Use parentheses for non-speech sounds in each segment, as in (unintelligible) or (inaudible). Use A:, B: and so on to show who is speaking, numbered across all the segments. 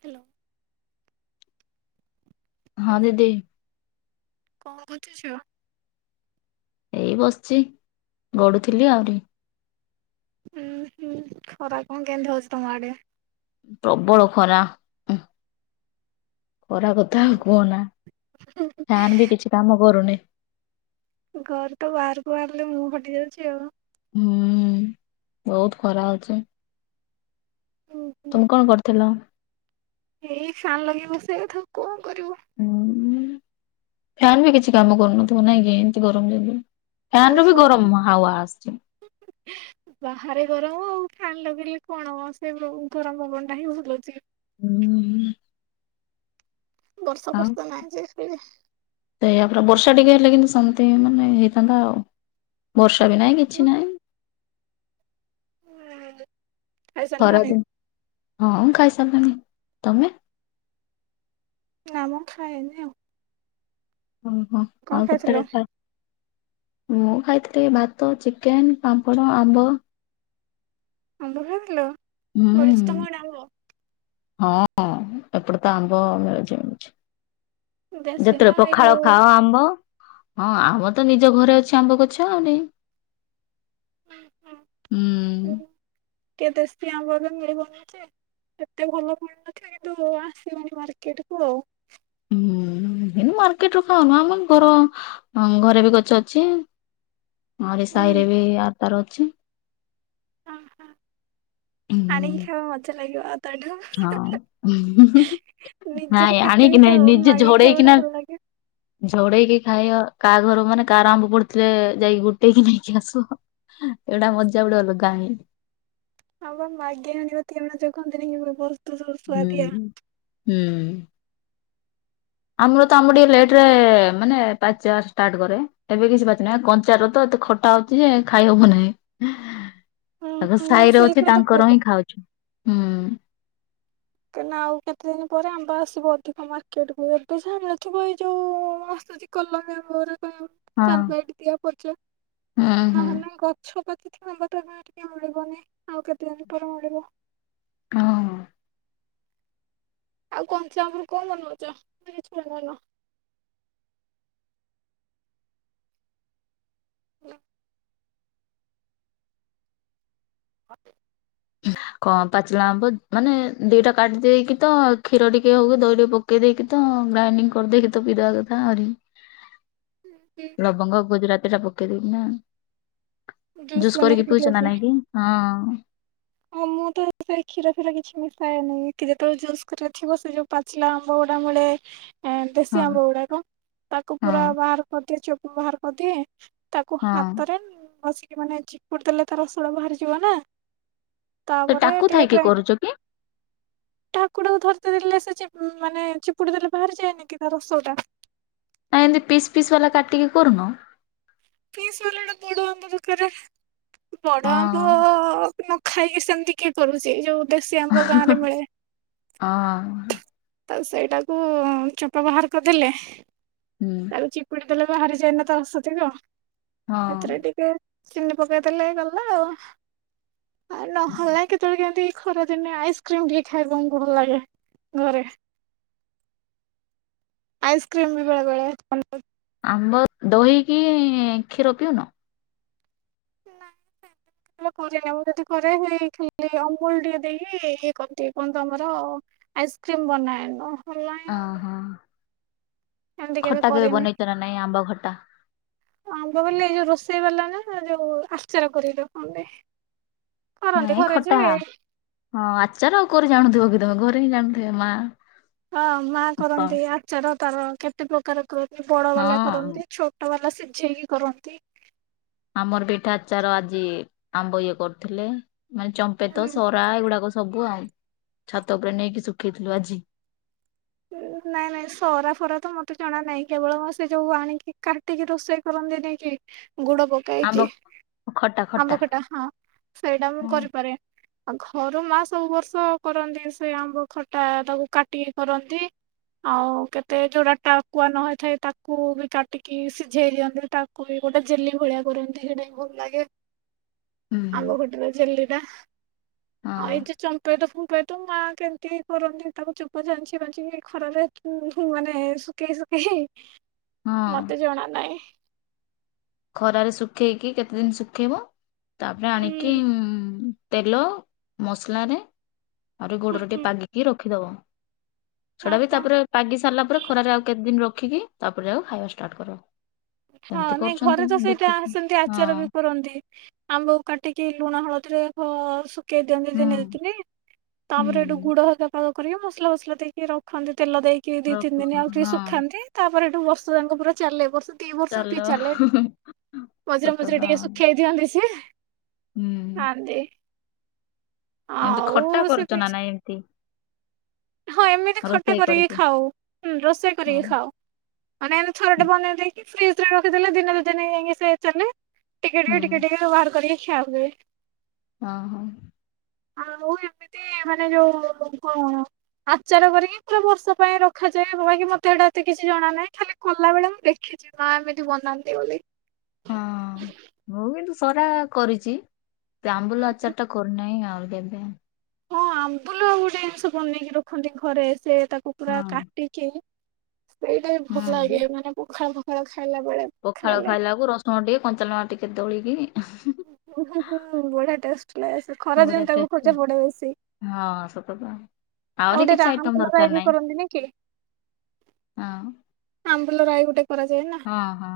A: Hello.
B: ହଁ
A: hello
B: ଦିଦି।
A: (unintelligible)
B: ଏଇ ବସିଛି ଗଢୁଥିଲି ଆହୁରି।
A: ହୁଁ ହୁଁ ଖରା କଣ କେନ୍ ହଉଜ ତମଆଡ଼େ?
B: ପ୍ରବଳ ଖରା ହୁଁ। ଖରା କଥା
A: ହଁ।
B: ଆଉ କୁହନା ଫ୍ୟାନ ବି କିଛି କାମ କରୁନି
A: ଘରେ ତ ବାହାରକୁ ବାହାରିଲେ ମୁଁ ଫାଟି ଯାଉଛି ଆଉ।
B: ହୁଁ ବହୁତ ଖରା ହଉଛି।
A: ହୁଁ ହୁଁ।
B: ତୁମେ କଣ କରୁଥିଲ
A: ଏଇ ଫ୍ୟାନ୍ ଲଗେଇ ବସିବା କଥା କୁହ
B: ହୁଁ ଫ୍ୟାନ୍ ବି କିଛି କାମ କରୁନଥିବ ନାଇଁ କି ଏମତି ଗରମ ଯେ
A: ଓହୋ ହୋ ବାହାରେ ଗରମ ଆଉ ଫ୍ୟାନ ଲଗେଇଲେ କଣ ହବ ସେ ଗରମ ପବନ ଟା ହିଁ ଭୁଲୁଛି
B: ହୁଁ ହୁଁ
A: ବର୍ଷା
B: ଆମ
A: ଫର୍ଷା ନାହିଁ ଯେ ହେଲେ
B: ୟା ପରେ ବର୍ଷା ଟିକେ ହେଲେ କିନ୍ତୁ ସମସ୍ତେ, ତେ ମାନେ ହେଇଥାନ୍ତା ଆଉ, ବର୍ଷା ବି ନାହିଁ କିଛି ନାହିଁ
A: ହେଲୋ ଖାଇ
B: ଖରା
A: ସାରିଲଣିି
B: ଦିନ ହଁ ଖାଇସାରିଲୁଣି, ତମେ
A: ନାଇଁ ମୁଁ ଖାଇନି ଆଉ
B: ଓହୋ
A: କଣ
B: ଆଉ
A: ଖାଇଥିଲ?
B: କେତେବେଳେ ଖାଅ, ମୁଁ ଖାଇଥିଲି ଭାତ ଚିକେନ, ପାମ୍ପଡ଼, ଆମ୍ବ।
A: ଆମ୍ବ ଖାଇଥିଲ? ଫଳିଚି ତମ
B: ହୁଁ
A: ଆଡେ ଆମ୍ବ?
B: ହଁ, ଏପଟେ ତ ଆମ୍ବ ମିଳୁଛି, ମିଳୁଛି।
A: ଦେଶୀ ନା
B: ଯେତେବେଳେ
A: ଏଇ
B: ପଖାଳ ଖାଅ ଆମ୍ବ ହଁ, ଆମ ତ ନିଜ ଘରେ ଅଛି ଆମ୍ବ ଗଛ ଆଉ ନେଇ।
A: ହୁଁ-ହୁଁ-ହୁଁ। ଟିକେ ଦେଶୀ ଆମ୍ବ ଏବେ ମିଳିବନି ଯେ, ଏତେ ଭଲ ମିଳୁନଥିଲା କିନ୍ତୁ ଆସିବଣି ମାର୍କେଟକୁ ଆଉ।
B: ହୁଁ। କିନ୍ତୁ ମାର୍କେଟରୁ ଖାଉନୁ, ଆମ ଘର ଘରେ ବି ଗଛ ଅଛି, ଆହୁରି
A: ହୁଁ।
B: ସାହିରେ ବି ଆର ତାର ଅଛି।
A: ଅ ହଁ।
B: ହୁଁ
A: ଆଣିକି ଖାଇବ ମଜା ଲାଗିବ। ଆଉ ତାଠୁ
B: ହଁ, ଉଁ-ହୁଁ-ହୁଁ-ହୁଁ।
A: ନିଜର
B: ନାଇଁ
A: କେତେ ବି
B: ଆଣିକି ନାଇଁ
A: ଥାଉ
B: ନିଜେ
A: ମାଗିକି ଖାଇବାଟା
B: ଝଡେଇକିନା,
A: ଭଲ ଲାଗେ।
B: ଝଡେଇକି ଖାଇବା କାହା ଘର ମାନେ କାହାର ଆମ୍ବ ପଡିଥିଲେ ଯାଇକି ଗୋଟେଇକି ନେଇକି ଆସୁ ଆଉ। ଏଇଟା ମଜା ଗୋଟେ ଅଲଗା ହିଁ।
A: ହଁ ବା, ମାଗି ଆଣିବା ତିଅଣ ଯୋଉ କହନ୍ତିନି କି (unintelligible) ସୁଆଦିଆ।
B: ହୁଁ, ହୁଁ। ଆମର ତ ଆମର ଟିକେ ଲେଟରେ ମାନେ ପାଚିବା ଷ୍ଟାର୍ଟ କରେ, ଏବେ କିଛି ପାଚେ ନାହିଁ। ଆଉ କଞ୍ଚାର ତ ଏତେ ଖଟା ହଉଛି ଯେ ଖାଇହବ ନାହିଁ।
A: ହୁଁ
B: ତାଙ୍କ
A: ହୁଁ। ମୁଁ
B: ସାହିରେ ଅଛି,
A: ସେଇଥିପାଇଁ ତ
B: ତାଙ୍କର
A: କହିଲି।
B: ହିଁ ଖାଉଛୁ। ହୁଁ।
A: କାହିଁନା (unintelligible) ଆଉ କେତେ ଦିନ ପରେ ଆମ୍ବ ଆସିବ ଅଧିକ ମାର୍କେଟକୁ ଏବେ ଜାଣିିନଥିବ ଏଇ ଯୋଉ ଆସୁଚି କଲମ୍ବି ଆମ୍ବ ଉରା
B: ହଁ
A: କାରବାଇଟି ଦିଆ ପଚା
B: ହୁଁ ହୁଁ
A: ନହେଲେ ଗଛ ପ ସେଥିପାଇଁ ବୋଧେ କାଇଁ ଟିକେ ମିଳିବନି, ଆଉ କେତେ ଦିନ ପରେ ମିଳିବ।
B: ହଁ।
A: ଆଉ କଞ୍ଚାଆମ୍ବରୁ କଣ ବନଉଚ, ନା କିଛି ବନଉନ? ନାଁ ହଁ
B: ଚିଲା ଆମ୍ବ ମାନେ ଦିଟା କାଟିଦେଇକି ତ କ୍ଷୀର ଟିକେ ହୋଉ ଦହି ଟିକେ ପକେଇ ଦେଇକି ତ ଗ୍ରାଇଣ୍ଡିଙ୍ଗ କରିଦେଇକି ତ ପିଇଦବା କଥା ଆହୁରି ଲବଙ୍ଗ, ଗୁଜୁରତି ଏଟା ପକେଇଦବି ନା? ଜୁସ୍ କରିକି
A: ବନେଇକି
B: ପିଉଚ ନା
A: ପିଉଥିଲଣି
B: ନାଇଁ କିି? ହଁ।
A: ହଁ ମୁଁ ତ ସେ କ୍ଷୀର ଫୀର କିଛି ମିଶାଏନି। ଖୀ ଯେତେବେଳେ ଜୁସ୍ କରିବାର ଥିବ ସେ ଯୋଉ ପାଚିଲା ଆମ୍ବଗୁଡା ମିଳେ ଏଁ ଦେଶୀ
B: ହଁ
A: ଆମ୍ବ ଗୁଡାକ ତାକୁ
B: ହଁ
A: ପୁରା ବାହାର କରିଦିଏ ଚୋ ବାହାର କରିଦିଏଁ। ତାକୁ
B: ହଁ।
A: ହାତରେ ବସି ମାନେ ଚିପଡି ଦେଲେ ତା ରସ‌ଉଡା ବାହାରିଯିବ ନା।
B: ତ
A: ତାପରେ
B: ଟାକୁ
A: ଟିକେ
B: ଥାଇକି
A: ଗ୍ରାଇଣ୍ଡର
B: କରୁଛ କି?
A: ଠାକୁରକୁ ଧରି (unintelligible) ଦେଲେ ସେ ଚି ମାନେ ଚିପୁଡି ଦେଲେ ବାହାରି ଯାଏନି କି ତା ରସ‌ଉରା।
B: ଆ ଏମତି ପିସ୍ ପିସ୍ ବାଲା କାଟିକି କରୁନ?
A: ପିସ୍ ବାଲାଟା ବଡ ଆମ୍ବ ‌ଦରକାରେ। ବଡ ଆମ୍ବ
B: ହଁ
A: ନ ଖାଇକି ସେମିତି କିଏ କରୁଚି ଯୋଉ ଦେଶୀ ଆମ୍ବ ଗାଁ ରେ
B: (unintelligible) ହଁ।
A: ତାକୁ ସେଇଟାକୁ ଚୋପା ବାହାର କରିଦେଲେ।
B: ହୁଁ
A: ତାକୁ ଚିପୁଡି ଦେଲେ ବାହାରି ଯାଏନା ତା ରସତିକ।
B: ହଁ।
A: ଏଥିରେ ଟିକେ ଚିନି ପକେଇ ଦେଲେ ହେଇଗଲା ଆଉ। ଆଉ ନହେଲେ କେତବେଳେ କେମିତି ଖରା ଦିନେ ଆଇସ୍କ୍ରିମ୍ ଟିକେ ଖାଇ (unintelligible) ଭଲ ଲାଗେ ଘରେ। ଆଇସ୍କ୍ରିମ୍ ବି ବେଳେବେଳେ (inaudible)
B: ଆମ୍ବ ଦହିକି କ୍ଷୀର ପିଉନ?
A: ନାଇଁ ସେ କରେନି ଆଉ ଯଦି କରେ ହେଇ ଖିରି ଅମୁଲ ଟିକେ ଦେଇକି ଇଏ କରନ୍ତି। କଣନ୍ତୁ ଆମର ଆଇସ୍କ୍ରିମ ବନାଏନ।
B: ଅ ହଁ।
A: ଏମିତି
B: ଖଟା କେବେ
A: କରିନି।
B: ବନେଇଚ ନା ନାଇଁ ଆମ୍ବ ଖଟା?
A: ଏ ଯୋଉ ରୋଷେଇ ବାଲା ନା ଯୋଉ ଆଚାର କରିକି ରଖନ୍ତି। କରନ୍ତି
B: ନାଇଁ
A: ଘରେ ଯେ
B: ଖଟା ହଁ ଆଚାର ଆଉ କରି ଜାଣୁଥିବ କି ତମେ ଘରେ ହିଁ ଜାଣ ସେ ମା
A: ହଁ ମା
B: ବାପା
A: କରନ୍ତି ଆଚାର। ତାର କେତେ ପ୍ରକାର କ ଇଏ ବଡ ବାଲା
B: ହଁ
A: କରନ୍ତି। ଛୋଟ ବାଲା ସିଝେଇକି କରନ୍ତି।
B: ଆମର ପିଠା ଆଚାର ଆଜି ଆମ୍ବ ଇଏ କରୁଥିଲେ। ମାନେ ଚମ୍ପେତ ସରା ଏଗୁଡାକ ସ ସବୁ ଆଉ ଛାତ ଉପରେ ନେଇକି ଶୁଖେଇଥିଲୁ ଆଜି।
A: ନାଇଁ ନାଇଁ ସରା ଫରା ତ ମତେ ଜଣା ନାହିଁ କେବଳ ମା ସେ ଯୋଉ ଆଣିକି କାଟିକି ରୋଷେଇ କରନ୍ତିନାଇ କି? ଗୁଡ
B: ଆମ୍ବ
A: ପକାଇକି
B: ଖଟା ଖଟା
A: ଆମ୍ବଖଟା ହଁ ସେଇଟା ମୁଁ
B: ହଁ
A: କରିପାରେ। ଆଉ ଘରୁ ମା ସବୁ ବର୍ଷ କରନ୍ତି ସେ ଆମ୍ବ ଖଟା ତାକୁ କାଟିକି କରନ୍ତି। ନ୍ତି ଆଉ କେତେ ଯୋଉଟା ଟାକୁଆ ନ ହେଇଥାଏ ତାକୁ ବି କାଟିକି ସିଝେଇ ଦିଅନ୍ତି ତାକୁ ବି ଗୋଟେ ଜେଲି ଭଳିଆ କରନ୍ତି ସେଟା ଭଲ ଲାଗେ।
B: ହୁଁ
A: ଆମ୍ବ ଖଟା ଜେଲି ଟା।
B: ହଁ
A: ଆଉ ଏଇ ଯେ ଚମ୍ପେଇ ତ ଫମ୍ପେଇ ତ ମା କେମିତି ହେଇ କରନ୍ତି ତାକୁ ଚୁପ ଚାଞ୍ଚି ଛି ଛାଞ୍ଚି କି ଖରାରେ ଉଁ ଧୂଁ ମାନେ ଶୁଖେଇ ଶୁଖେଇକି
B: ହଁ।
A: ମତେ ଜଣା ନାହିଁ।
B: ଖରାରେ ଶୁଖେଇକି କେତେ ଦିନ ଶୁଖେଇବ ତାପରେ ଆଣିକି
A: ହୁଁ।
B: ମ୍ ତେଲ ମସଲାରେ ଆଉରି
A: ହୁଁ
B: ଗୋଡରେ ଟିକେ
A: ହୁଁ
B: ପାଗିକି ରଖ ରଖିଦବ।
A: ହଁ
B: ସେଡା ବି
A: ହଁ
B: ତାପରେ ପାଗି ସାରିଲା ପରେ ଖରାରେ ଆଉ କେତେ ଦିନ ରଖ ରଖିକି ତାପରେ ଆଉ ଖାଇବା ଷ୍ଟାର୍ଟ କରିବ।
A: ଚ୍ଛା ନାଇଁ ଘରେ ତ ସେଇଟା ସେନ୍ତି
B: ହଁ
A: ଆଚାର ବି କରନ୍ତି ଆମ୍ବ କୁ କାଟିକି ଲୁ ଲୁଣ ହଳଦିରେ ହ ସୁ ପକେଇ ଦିଅନ୍ତି
B: ହୁଁ
A: ଦିନେ ଦିଦିନି ତାପରେ ଏଠୁ
B: ହୁଁ
A: ଗୁଡ ହେକା ପାଗ କରିବେ ମସଲା ଫସଲା ଦେଇକି ରଖନ୍ତି। ତେଲ ଦେଇକି ଦି ତିନି ଦିନ ଆଉ
B: ରଖୁଛନ୍ତି
A: ଟିକେ
B: ହଁ
A: ଶୁଖାନ୍ତି ତାପରେ ହେଠୁ ବର୍ଷ ଯାଙ୍କ ପୁରା ଚାଲେ ବର୍ଷ ଦି ବର୍ଷ
B: ଚାଲ
A: ବି ଚାଲେ ମଝିରେ ମଝିରେ
B: ସତଟା
A: ଟିକେ ଶୁଖେଇ ଦିଅନ୍ତି ସିଏ।
B: ହୁଁ
A: ଖାନ୍ତି।
B: ଏମିତି ଖଟା କରୁଚ ନା ନାଇଁ ଏମିତି?
A: ହଁ ଏମିତି ଖଟା କରିକି ଖାଉ ରୋଷେଇ କରିକି
B: ହଁ
A: ଖାଉ ମାନେ ଏମିତି ଥର ଟେ
B: ହୁଁ
A: ବନେଇ ଦେଇକି ଫ୍ରିଜରେ ରଖିଦେଲେ ଦିନେ ଦି ଦିନି ଜାଙ୍କେ ସେ ଚାଲେ। ଟିକେ ଟିକେ ବାହାର କରିକି କ୍ଷା ହୁଏ।
B: ହଁ ହଁ।
A: ଆଉ ଏମିତି ମାନେ ଯୋଉ କଣ ଆଚାର କରିକି ପୁରା ବର୍ଷ ପାଇଁ ରଖାଯାଏ ବାକି ମତେ ଏଇଟା ଏତେ କିଛି ଜଣ ନାହିଁ ଖାଲି କଲା ବଳେ ମୁଁ ଦେଖିଚି ମା ଏମିତି ବନାନ୍ତି ବୋଲି।
B: ହଁ ମୁଁ କିନ୍ତୁ ସରା କରିଚି। ସେ
A: ହୁଁ
B: ଆମ୍ବୁଲ
A: ହୁଁ।
B: ଆଚାର ଟା କରିନାଇଁ ଆଉ। ତ କେବେ
A: ହଁ ଆମ୍ବୁଲ ଆଉ ଗୋଟେ ଜିନିଷ ବନେଇକି ରଖନ୍ତି ଘରେ ସେ ତାକୁ ପୁରା
B: ହଁ।
A: କାଟିକି ସେଇଟା ବି ଭଲ ଲାଗେ
B: ହୁଁ
A: ମାନେ ପଖାଳ (unintelligible)
B: ପଖାଳ
A: ଖାଇଲେ
B: ଖାଇଲାକୁ ରସୁଣ ଟିକେ କଞ୍ଚାଲଙ୍କା ଟିକେ ଦଳିକି
A: (unintelligible) ହୁ ବଢିଆ ଟେଷ୍ଟ ଲାଗେ ଖରାଦିନ
B: ବଢିଆ
A: ତାକୁ
B: ଟେଷ୍ଟ ଆଉ।
A: ଖୋଜା ପଡେ ବେଶୀ
B: ହଁ ସତକଥା
A: (inaudible)
B: ଆହୁରି
A: ଆଉ
B: କିଛି ଆଇଟମ ଦରକାର
A: ଗୋଟେଲଈ ବି
B: ନାହିଁ
A: କରନ୍ତି ନି କି (inaudible)
B: ହଁ
A: ଲ ରାଇ ଗୋଟେ କରାଯାଏ ନା।
B: ହଁ ହଁ।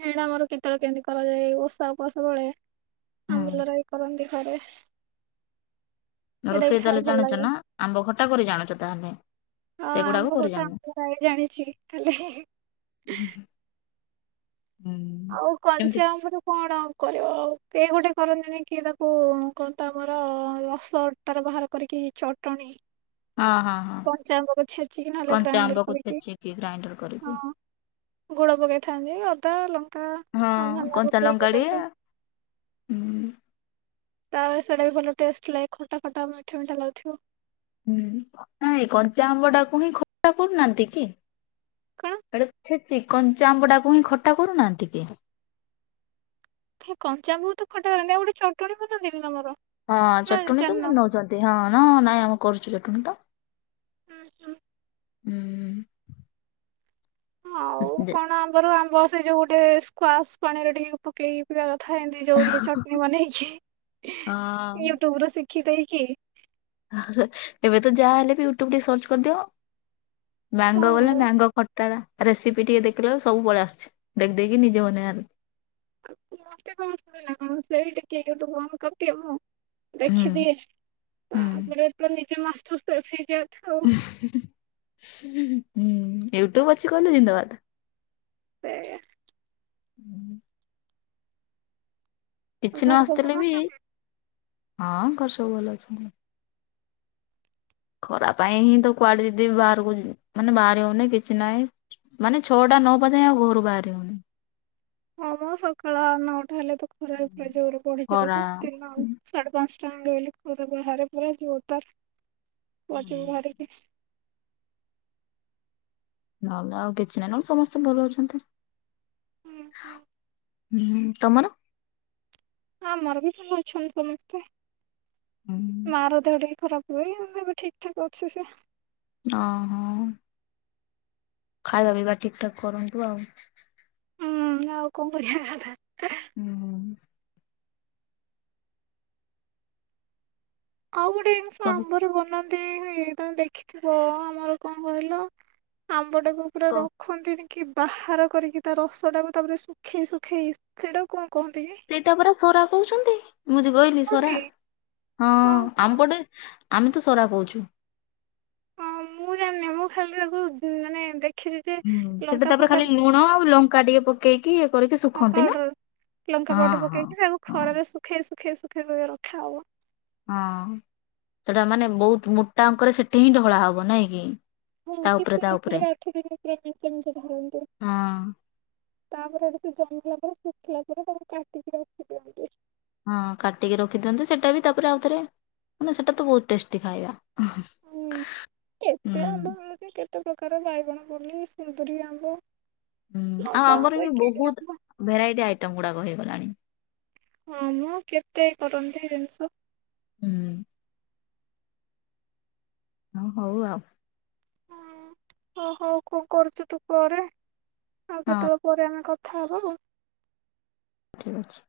A: ଏଇଟା ଆମର କେତେବେଳେ କେମିତି କରାଯାଏ ଓଷା। କସବେଳେ ଆମ୍ବୁଲ
B: ହୁଁ
A: ରାଇ କରନ୍ତି। ଘରେ। ସେଇଟା ବି
B: ରୋଷେଇ ତାହେଲେ
A: ଖାଇବାକୁ ଭଲ
B: ଜାଣୁଛ
A: ଲାଗେ
B: ନା ଆମ୍ବ ଖଟା କରି ଜାଣୁଛ ତାହେଲେ।
A: ହଁ
B: ସେଗୁଡାକୁ
A: ଆମ୍ବ
B: କରି
A: ଗୋଟେ
B: ଜାଣୁନ।
A: ଆ ଭାଇ ଜାଣିଛି କାଲି।
B: ହୁଁ
A: ଆଉ
B: କେମିତି
A: କଞ୍ଚାଆମ୍ବରୁ କଣ? କରିବ ଆଉ କେହି ଗୋଟେ କରନ୍ତିନି କିଏ ତାକୁ କହନ୍ତା ଆମର ରସ ତାର ବାହାର କରିକି ଚଟଣୀ।
B: ହଁ ହଁ ହଁ କଞ୍ଚା
A: ଗ୍ରାଇଣ୍ଡର
B: ଆମ୍ବକୁ
A: କରିକି
B: ଛେଚିକି ଗ୍ରାଇଣ୍ଡର କରିକି।
A: ଗୁଡ଼ ପକେଇଥାନ୍ତି ଅଦା ଲଙ୍କା
B: ହଁ
A: ଆଉ ଧନିଆ
B: କଞ୍ଚା
A: ପତ୍ର
B: ଲଙ୍କା ଟିକେ
A: ପକେଇଥାନ୍ତି
B: ହୁଁ।
A: ତାପରେ ସେଇଟା ବି ଭଲ ଟେଷ୍ଟ ଲାଗେ ଖଟା ଖଟା ମିଠା ମିଠା ଲାଗୁଥିବ।
B: ହୁଁ ନ କଞ୍ଚା ଆମ୍ବ ଟାକୁ ହିଁ ଖଟା କରୁନାହାନ୍ତି କି?
A: କଣ
B: (unintelligible) କଞ୍ଚା ଆମ୍ବଟାକୁ ହିଁ ଖଟା କରୁନାହାନ୍ତି କି?
A: କଞ୍ଚାଆମ୍ବ କୁ ତ ଖଟା କରନ୍ତି ଆଉ ଗୋଟେ ଚଟଣି ବନାନ୍ତିନି ତମର।
B: ହଁ
A: ନା
B: ଚଟଣୀ ତ ଭ
A: ଜାଣିନ
B: ନଉଛନ୍ତି ହଁ ହ ନାଇଁ ଆମେ କରୁଛୁ ଚଟଣୀ ତ।
A: ହୁଁ ହୁଁ।
B: ହୁଁ
A: ଆଉ
B: ଦେ
A: କଣ ଆମର ଆମ ବ ସେଇ ଯୋଉ ଗୋଟେ ସ୍କ୍ବାସ ପାଣିରେ ଟିକେ ପକେଇକି ପିବା କଥା। ଖାଏ ଅମିତି ଯୋଉ ଇଏ ଚଟନି ବନେଇକି
B: ହଁ
A: ୟୁଟ୍ୟୁବ ରୁ ଶିଖ କି ଦେଇ କିି
B: ଏବେ ତ ଯାହା ହେଲେ ବି ୟୁଟ୍ୟୁବ ରେ ସର୍ଚ୍ଚ କରିଦବ। ମ୍ୟାଙ୍ଗ ବୋଲେ
A: ହଁ।
B: ମ୍ୟାଙ୍ଗ ଖଟା ଟା। ରେସିପି ଟିକେ ଦେଖିଲେ ବେଳେ ସବୁ ପଳେ ଆସିୁଛି ଦେଖିଦକି ନିଜେ ମନେ ଆନ୍ତି।
A: (unintelligible) ଦେଖିଦିଏ ତାପରେ ତ ନିଜେ
B: ହୁଁ।
A: ମାସ୍ (unintelligible)
B: ହୁଁ। ୟୁଟ୍ୟୁବ ଅଛି କହିଲେ ଜିନ୍ଦାବାଦ।
A: ସେଇଆ।
B: (inaudible) କିଛି ନ
A: ଘରେ ସବୁ ଭଲ
B: ଆସୁଥିଲେ ବି
A: ଅଛନ୍ତି?
B: ହଁ ଘରେ ସବୁ ଭଲ ଅଛନ୍ତି। ଖରା ପାଇଁ ହିଁ ତ କୁଆଡେ ଦିଦିି ବାହାରକୁ ଯ ମାନେ ବାହାରି ହଉନି କିଛି ନାହିଁ। ମାନେ ଛଅଟା ନ ହବା ଯାଏଁ ଆଉ ଘରୁ ବାହାରି ହଉନି।
A: ହଁ ମ ସକାଳ ନଅଟା ହେଲେ ତ ଖରା ପୁରା ଜୋରେ ପଡି
B: ଖରା
A: ଯାଉଛି। ଦିନ
B: ହୁଁ।
A: ସାଢ଼େ ପାଞ୍ ଚାଲି ଆଇଲି ଖରା ବାହାରେ ପୁରା ଜୋରଦାର (unintelligible)
B: ନହେନେ ଆଉ କିଛି ନାହିଁ। ନହେଲେ ସମସ୍ତେ ଭଲ ଅଛନ୍ତି।
A: ଉଁ ଉଁ।
B: ଉଁ ତମର।
A: ଆମର ବି ଭଲ ଅଛନ୍ତି ସମସ୍ତେ।
B: ହୁଁ
A: ମା ର ଦେହ ଟିକେ ଖରାପ ହୁଏ। ଏବେ ଠିକ୍ ଠାକ୍ ଅଛି ସେ।
B: ଅ ହ-ଅ। ଖାଇବା ପିଇବା ଠିକ୍ ଠାକ୍ କରନ୍ତୁ ଆଉ।
A: ହୁଁ ଆଉ କଣ କରିବା କଥା।
B: ହୁଁ
A: ଆଉ ଗୋଟେ ଜିନିଷ
B: ସବୁ
A: ସାମ୍ବରରେ ବନାନ୍ତି-ଇ-ଇ। ଏଇ ତ ଦେଖିଥିବ ଆମର କଣ କହିଲ ଆମ୍ କପଡ଼ାକୁ ପୁରା
B: କ
A: ରଖନ୍ତିନି କି ବାହାର କରିକି ତା ରସ ଟାକୁ ତାପରେ ଶୁଖେଇ ଶୁଖେଇ ସେଇଟାକୁ କନ୍
B: ସେଇଟା ପରା ସରା କହୁଛନ୍ତି ମୁଁ ଯେ ଗୋ କଇଲି
A: କଣ
B: ସରା
A: କି
B: ହଁ
A: ଓହୋ
B: ଆମପଟେ ଆମେ ତ ସରା କଉଚୁ।
A: ହଁ ମୁଁ ଜାଣିନି ମୁଁ ଖାଲି ତାକୁ ମାନେ ଦେ
B: ହୁଁ ସେଟା ତାପରେ ଖାଲି ଲୁଣ ଆଉ ଲଙ୍କା ଟିକେ ପକ୍
A: ହଁ ପାଉଡର ଲଙ୍କା
B: ହଁ
A: ପାଉଡର
B: ହଁ
A: ପକେଇକି ତାକୁ
B: ହଁ
A: ଖରାରେ ଶୁଖେଇ ଶୁଖ୍ ଶୁଖେଇ ଶୁଖେଇ କରି ରଖା ହବ।
B: ହଁ ସେଟା ମାନେ ବହୁତ ମୁଟା ଅଙ୍କରେ ସେଠି ହିଁ ଢଳା ହବ ନାଇଁ କି।
A: ହଁ
B: ତା ଉପରେ
A: କେତେ
B: ତା
A: ଦିନ
B: ଉପରେ।
A: ପରେ ଆଠ ଦିନ ପୁରା ମେଞ୍ଚେ ମେଞ୍ଚେ ଧରନ୍ତି।
B: ହଁ
A: ତାପରେ (unintelligible) ପରେ ଶୁଖିଲା ପରେ ତାକୁ କାଟିକି ରଖି ଦିଅନ୍ତି।
B: ହଁ କାଟିକି ରଖିଦିଅନ୍ତୁ ସେଇଟା ବି ତାପରେ ଆଉଥରେ ସେଟା ତ ବହୁତ ଟେଷ୍ଟି ଖାଇବା।
A: ହୁଁ କେତେ ଆମ୍ବ
B: ହୁଁ
A: ମିଳୁଚି କେତ କେତେ ପ୍ରକାର ବାଇଗଣ ପଲେଇ ସୁନ୍ଦୁୁରି ଆମ୍ବ।
B: ହୁଁ ଆଉ
A: ନବା
B: ଆମର
A: ଆମ୍ବ ଗିରି
B: ବହୁତ
A: ଆମ୍ବ
B: ଭେରାଇଟି ଆଇଟମ ଗୁଡାକ ହେଇଗଲାଣି।
A: ହଁ ମ କେତେ କରନ୍ତି ଜିନିଷ।
B: ହୁଁ। ହଁ ହଉ ଆଉ।
A: ହୁଁ ଓ ହୋ କଣ କରୁଚୁ ତୁ କରେ ଆଉ
B: ହଁ
A: କେତେବେଳେ ପରେ ଆମେ କ କଥା ହବା ଆଉ।
B: ଠିକ୍ ଅଛି।